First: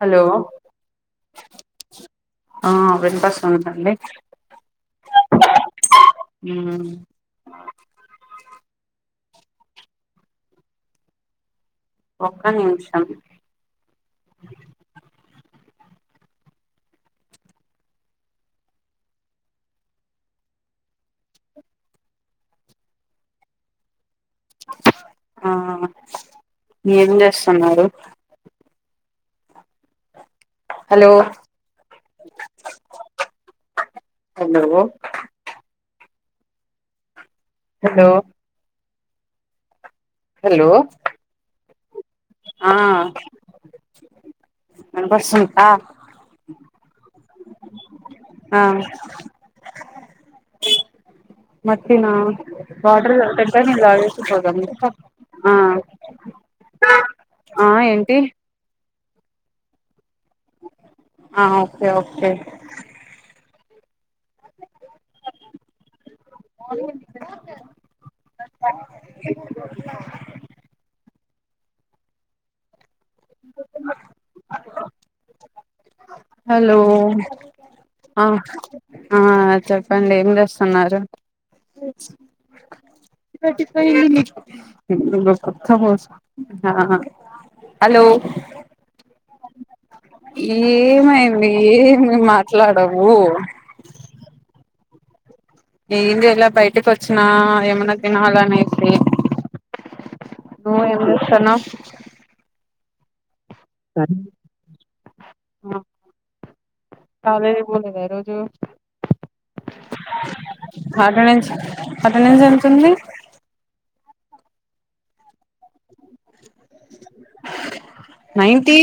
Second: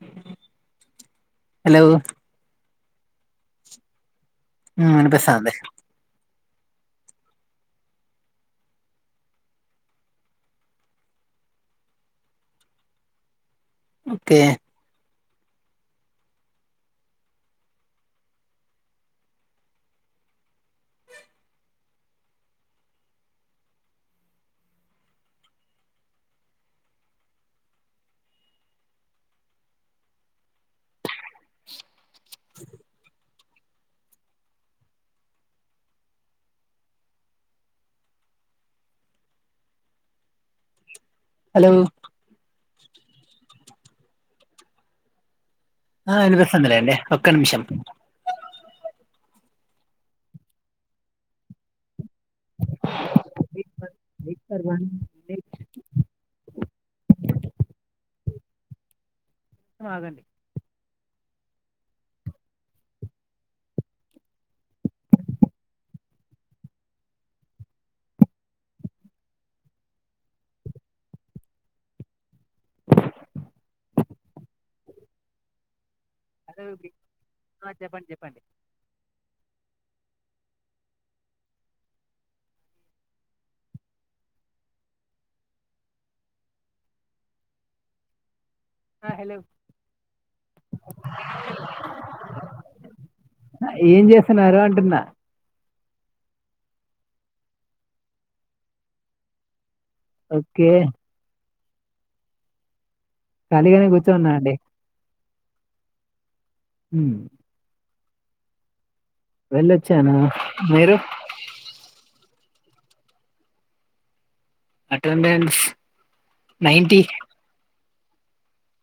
Hello hello ఆ వినపస్తుందండి మ్మ్ వినిపిస్తాంది మ్మ్ ఒక్క నిమిషం ఓకే ఆ ఏం చేస్తున్నారు. హలో ఎందుకు హలో హలో హలో ఆ వినపిస్తుంతా ఆ వినిపిస్తాద్ లేండి ఒక్క నిమిషం ఆ నత్ అంతేనా వాటర్ గాదు టెంకాయి నీళ్లు తాగేసి పోదాం ఆ ఆ ఏంటి అగండి ఆ ఓకే ఓకే హలో ఆ, చెప్పండి హా హా చెప్పండి చెప్ చెప్పండి ఏం చేస్తున్నారు [unintelligible] ఆ హలో ఏమైంది ఏమి మాట్లాడవు తిన్న ఏం చేయాలా బయటకి వచ్చినా ఏమన్నా తినాలనేసి ఓకే నువ్వు ఏం చేస్తున్నావ్ ఖాళీగానే కూర్చున్నా అండి హ్మ్ కాలేజీ పోలేదా ఈ రోజు వెళ్ళొచ్చాను మీరు ఎలా జరుగుతుంది attendance ninety ninety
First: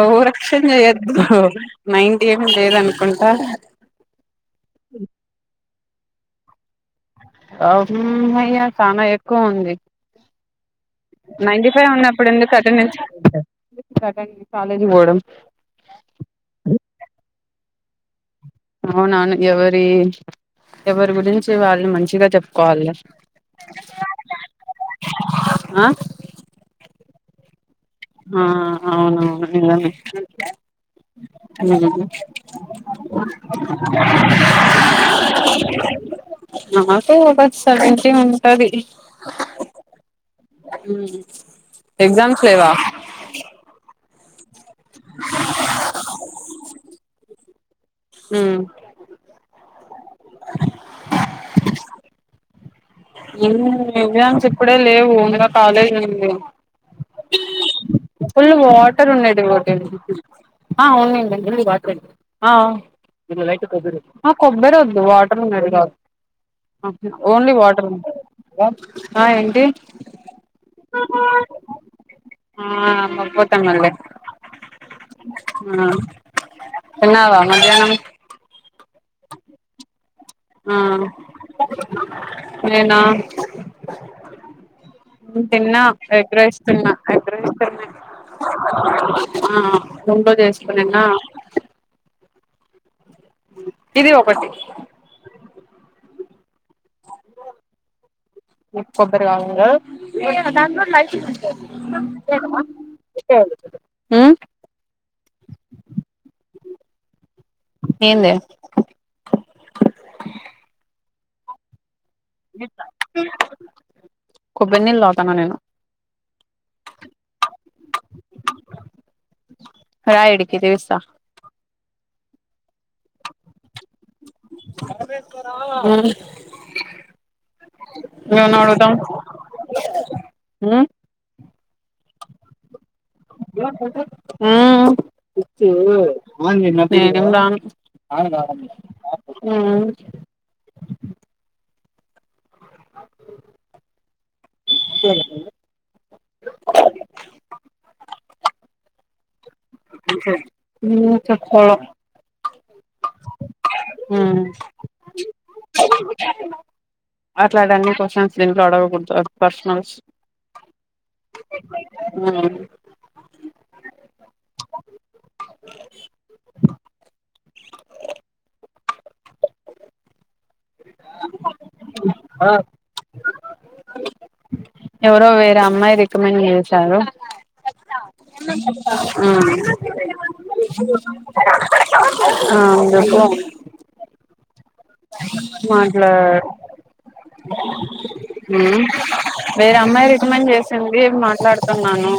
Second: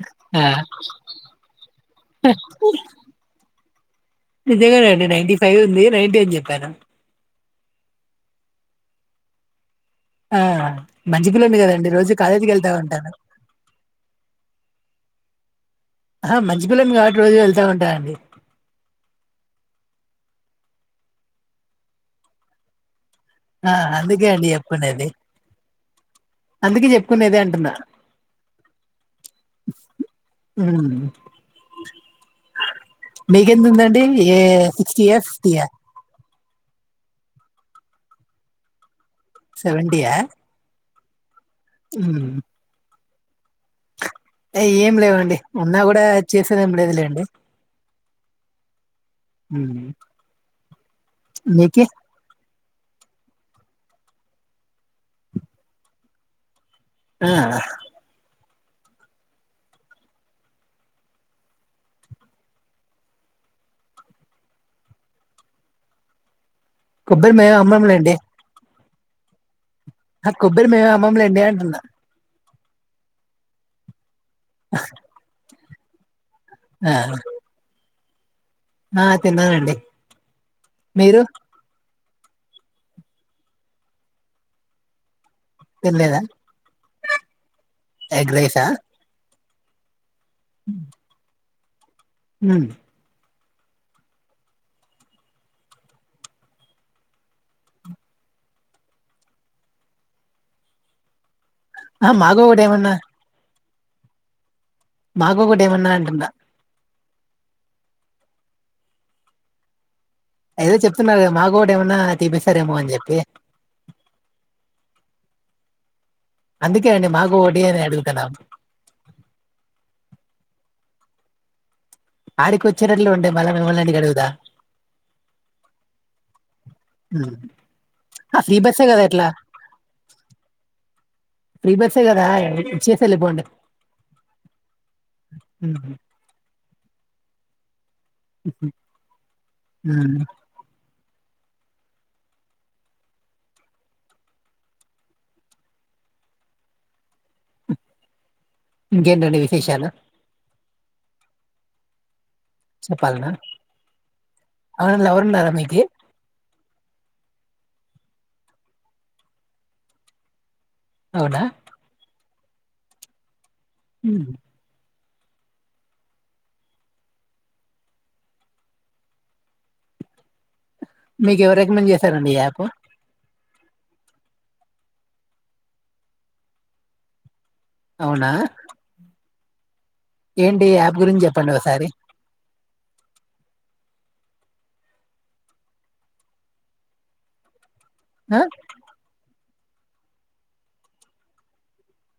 over action చేయొద్దు నైంటి ఏం లేదు అనుకుంటా నైంటి అని చెప్పాను అ హ్మ్ అయ్యా చానా ఎక్కువ ఉంది ఆ మంచి పిల్లని నైంటి కదండి ఫైవ్ రోజు ఉన్నప్పుడు కాలేజీకి వెళ్తా ఎందుకంట ఉంటాను ఆ హ మంచి పిల్లోడిని కాబట్టి రోజు వె ళ్తా ఉంట అండి అవునవును ఎవరి ఎవరి గురించి వాళ్ళు మంచిగా చెప్పుకోవాలి ఆ అందుకే అండి చెప్పుకునేది ఆ అందుకే చెప్ప కునేది అంటున్నా ఆ అవునవును హ్మ్ మీకెంత ఉందండి ఏ సిక్స్టీయా ఫిఫ్టీయా [inaudible] నాకు ఒక సెవెంటి ఉంటది సెవెంటీయా ఉ హ్మ్ ఎగ్జామ్స్ లేవా ప్చ్ ఏం లేవండి ఉన్నా కూడా చేసేదేం లేదులేండి ఉమ్ ఉ మీకీ మ్ ఎగ్జామ్స్ ఇప్పుడే లేవు ఇంగా కాలేజీ ఉంది ఆ ఫుల్ వాటర్ ఉండేది ఒకటి ఆ ఉన్నది అ అ అ కొబ్బరి వద్దు వాటర్ ఉండేది కా కొబ్బరి ఓన్లీ మేమే వాటర్ ఆ ఏంటి ఆ కొబ్బరి మేము ఏం అమ్మమ్ లేండి అంటున్నా ఆ అమ్మకపోతమే లే ఆ ఆ తిన్నావా మధ్యాహ్నం ఆ తిన్నానండి ఆ మీరు నేనా హ్మ్ తిన్నా తినలేదా ఎగ్ రైస్ తిన్న ఎగ్ రైస్ తిన్నా ఎగ్ రైస్ ఆ ఆ ఆ [unintelligible] చేసుకొనినా హ్మ్ ఇది ఒకటి ఇప్ కొబ్బరి కావాలండ్రు ఆ మాకు ఒకటి ఏమన్నా మ్మ్ మాకు ఒకటి ఏమన్నా అంటున్న ఏంది ఏదో చెప్తున్నారుగా మాకోటి ఏమన్నా తీపిస్తారేమో అని చెప్పి కొబ్బరినీళ్లు తాప్ తననేను అందుకే అండి మాకు ఒకటి అని అడుగుతున్నాం రా ఈడికి తీస్తా ఆడికి వచ్చినట్లు ఉండే మళ్ల హ్మ్ మ్మ్ ఆ ఫ్రీ బస్సే అడుగుతావ్ కదా ఎట్లా ఉమ్ ఫ్రీ బస్సే కదా ఇచ్చే హ్మ్ ఉమ్. నేనేం రాను హ్మ్ ఉమ్. చేలేకుండా ఇంకేంటండి విశేషాలు హ్మ్ చెప్పాలా చెప్పాల్నా హ్మ్ ఉన్నారా మీకి అట్లాటి అన్నీ కొశ్చన్స్ దీంట్లో అడగకూడదు అవి పర్సనల్స్ అవునా ఆ మ్మ్ మీకు ఎవరు రికమెండ్ చేస్ సరండి యాపు ఎవరో వేరే అమ్మాయి రికమెండ్ చేసారు అవునా [unintelligible] ఏంటి ఈ యాప్ గురించి చెప్పండి ఒకసారి మ్ అందుకు మాట్ల ఆ హు వేరే అమ్మాయి రికమెండ్ చేసింది మాట్లాడుతున్నాను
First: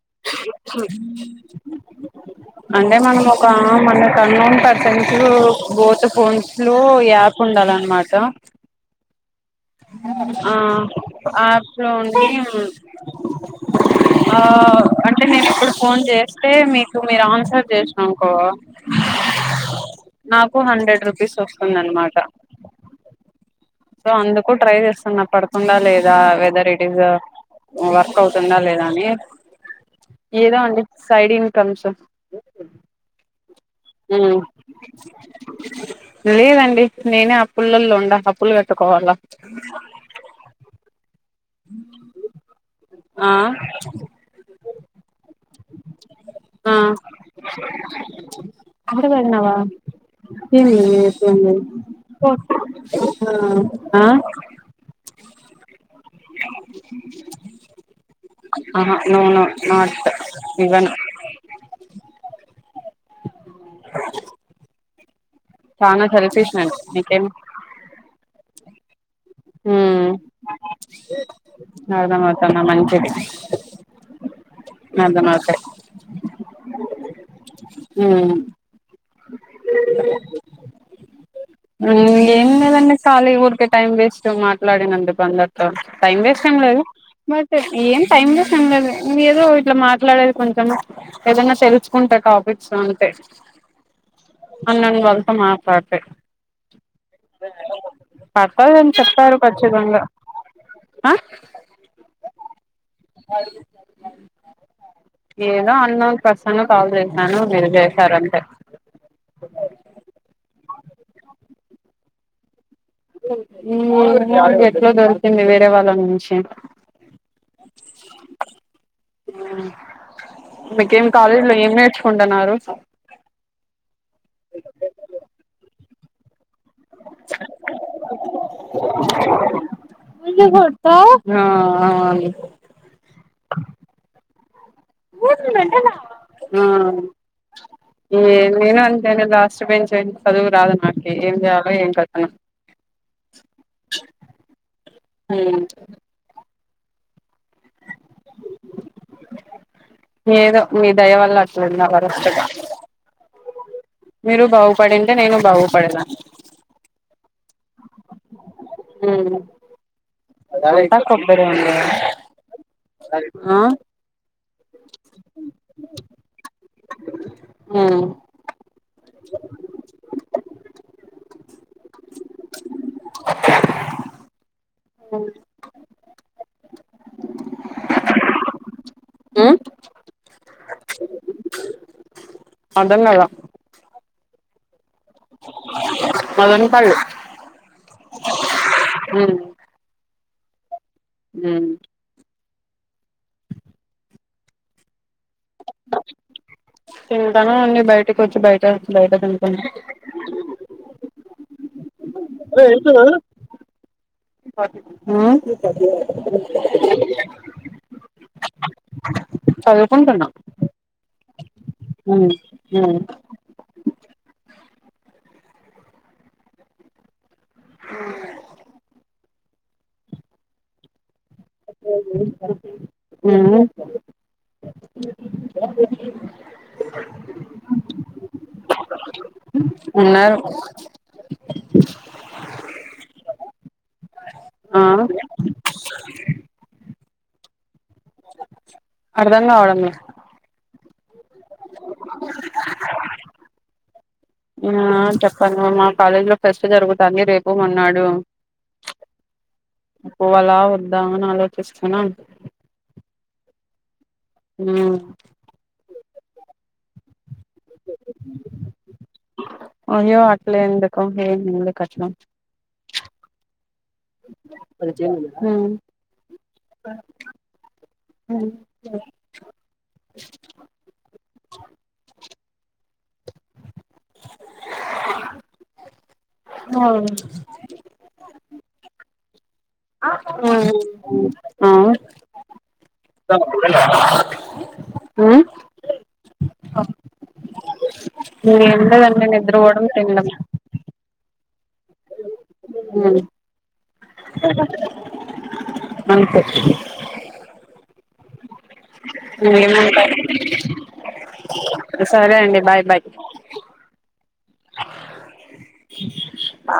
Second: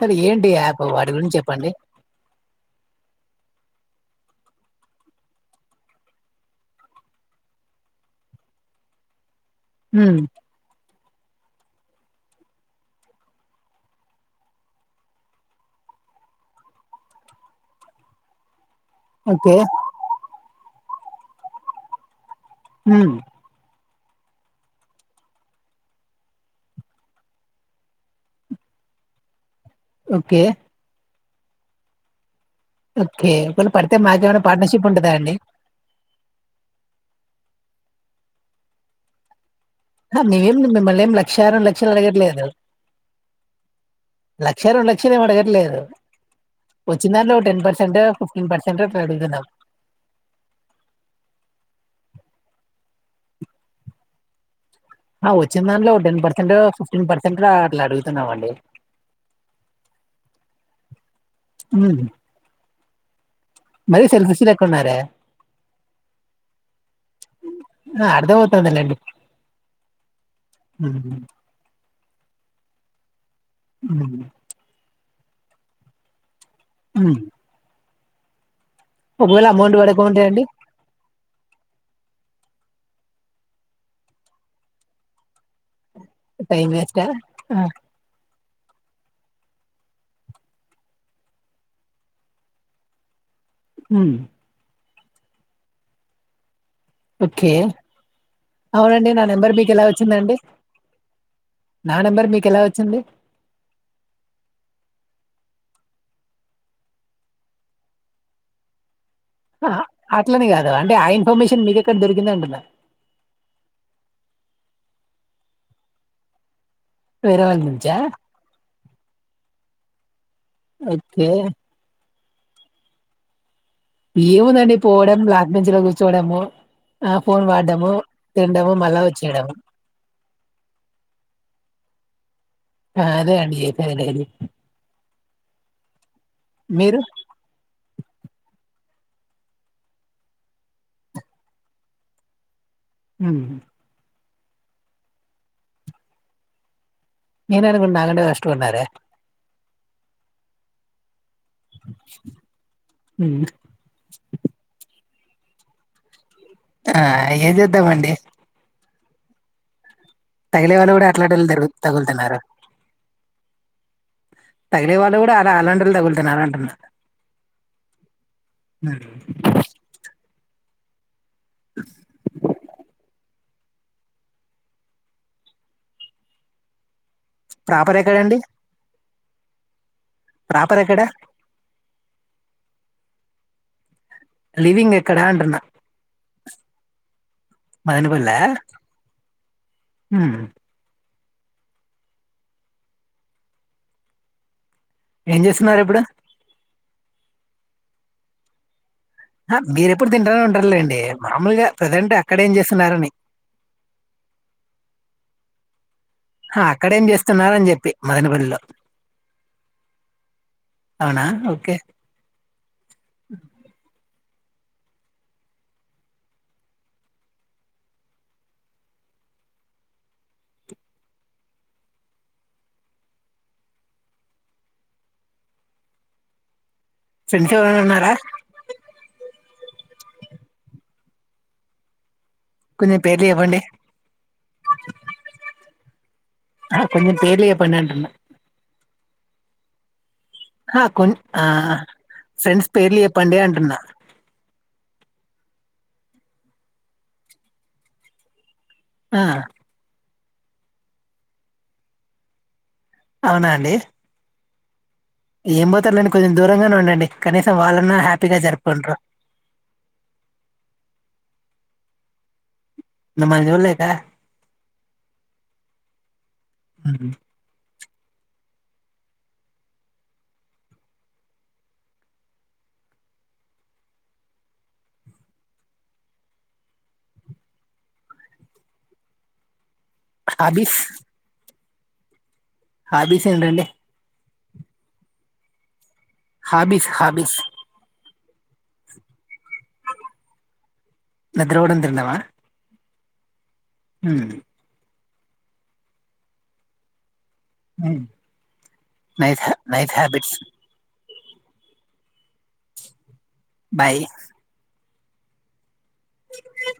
కాదు ఏం టి యాప్ వాటి గురించి చెప్పండి అంటే మనం ఒక మనక్ అన్నోన్ పర్సన్స్ బోత్ ఫోన్స్ లో యాప్ ఉండాలన్నమాట ఉమ్. ఆ యాప్ లో ఉండి ఆ అంటే నిను ఇప్పుడు ఫోన్ చేస్తే మీకు మీరు ఆన్సర్ చేసిర్రనుకో ఓకే నాకు హండ్రెడ్ రూపీస్ వస్తుంది అన్నమాట హుమ్ సో అందుకు ట్రై చేస్తున్న పడుతుందా లేదా వెదర్ ఇట్ ఇస్ వర్క్ అవుతుందా లేదా అని ఓకే ఏదో అండి సైడ్ ఇన్కమ్స్ ఓకే ఒకవేల పడితే ఉమ్ మాకేమైనా పార్ట్నర్షిప్ ఉంటందా అండి పుల్లల్లో ఉండా అప్పులు కట్ ట్టుకోవాల హ మైం మిమ్మల్నేం లక్ లక్షా రెండు లక్షలు అడగట్లేదు ఆ లక్షా రెండు లక్షలు ఏమి అడగట్లేదు ఆ వచ్చిన దాంట్లో ఒక టెన్ పర్సెంట్ ఫిఫ్టీన్ పర్సెంట్ అక్కడ అడుగుతున్నాం పెట్నావా ఏంది ఆ ఆ ఆ వచ్చిన దాంట్లో టెన్ పర్సెంట్ ఫిఫ్టీన్ పర్సెంట్ అట్లా అడుగుతున్నామండి ఆహా నో నో నాట్ ఇవ్వను హుమ్ మరి సెల్ఫిష్ లేక్కున్నారే చనా సెల్ఫిష్ నిను నీకేం టది లెండి హు అర్ధమౌతందా మంచిది హు అర్ధమౌతే హు హు ఒకవేళ అమౌంట్ పడకుంటే అండి ఏదన్నా కాలి ఊరికే టైం వేస్ట్ మాట్లాడినందు అందరితో టైం వేస్ట్ ఏం లేదు బట్ ఏం టైమ్ వేస్ ఏదో ఇట్లా మాట్లాడేది కొంచెం ఏధంగా తెలుసుకుంటే టాపిక్స్ అంటే హు మన వాళ్ళ తో మాట్లాడితే ఓకే పర్పస్ అవునండి నా చెప్పారు నెంబర్ మీకు ఎలా ఖచ్చితంగా వచ్చిందండి నా నెంబర్ మీకు ఎలా వచ్చింది ఏ ఇంకా అన్న ప్రసన్న కాల్ చేశాను మీరు చేశారంటే అట్లనే కాదురా అంటే ఆ ఇన్ఫర్మేషన్ మీద ఎక్కడ దొరికింది అంటున్నా నాకు ఎట్లో దొరికింది వేరే వాళ్ళ నుంచి వేరే వాళ్ళ నుంచా ఆ మీకేం ఓకే కాలేజ్ లో ఎమ్ నేర్చు కొంటున్నారు ఏముందండి పోవడం లాస్ట్ బెంచ్ లో కూర్చోవడం ఆ ఫోన్ వాడడము తిండమ మళ్ళా వచ్చేయడం ఆ అదేండి జెత్తనిది ఆ మీరు నేను ఆన్ నే లాస్ట్ బెంచ్ చదువు రాదు నాకి ఏం చేయాలో ఏం కథనో ఉహు హు నేనే అనుకుంటే నా కన్నా వరస్ట్ గా ఉన్నారే ఏదో మీ దయ వల్ల అట్లున్నా వరస్ట్ గా హ్మ్. మీరు బాగుపడింది తే నేను బాగపాడనా ఆ ఎమ్ చేద్దామండి హ్మ్ తగిలే వాళ్ళు అంతా కూడా అట్లాంటి కొబ్బరి వాళ్ళురు ఉండే తగులుతున్నారు ఆ తగిలే వాళ్ళు కూడా అలా అలాంటి వాళ్ళు తగులుతున్నారు అంటున్నారు ఉమ్ హు [inaudible] [inaudible] ప్రాపర్ ఎక్కడండి ప్రపర్ ఎక్కడ [unintelligible] లివింగ్ ఎ ఎక్కడ అంటున్న మదన్ పళ్ళు మదనపల్లె హు హు ఏం చేస్తున్నారు ఇప్పుడు తింటానా అండి బయటకు వచ్చి బయట బయట హా తింటున్నా మీర ఎప్పుడు తింటానే ఉంటారులేండి మాములుగా ప్రజెంట్ అక్కడేం ఆ చేస్తున్నారని ఆ! అక్కడేం చేస్తున్నారు అని చెప్పి మదనపల్లిలో చదువుకొంటున్నా. అవునా ఓ ఉహు మ్మ్ ఫ్రెండ్స్ ఎవరన్నా ఉన్నారా ఉన్నారు కొంచెం పేర్లు చెప్పండి ఆ ఆ కొంచెం పేర్లు చెప్పండి అంటున్నా అర్దంగావడం లే క కొన్ని ఆ ఫ్రెండ్స్ పేర్లు చెప్పండి అంటున్నా ఆ చెప్పండి మా కాలేజ లో ఫెస్ట్ జరుగుతంది రేపు మన్నాడు ఆ పోవాలా వద్దా అని ఆలోచిస్తున్నాను అవునాండి హ్మ్ ఏం బోతారులేండి కొంచెం దూరంగానే ఉండండి కనీసం వాళ్ళనా హ్యాపీగా జరుపుకుంట్రు కచ్మ హ్మ్ మ్మ్. వున్ లే అవును ఆహు హాబీస్ ఆ హాబీస్ ఏంటండి ఆ హాబీస్ హాబీస్ ఏం లేదండి నిద్రపోవడం తినడం నిద్రవోడం తినడమా మ్మ్. సూద్దాం అంతే మ్ ఇంగేముంటాయ్ సరే అండి బాయ్ బాయ్ బాయ్ ఆ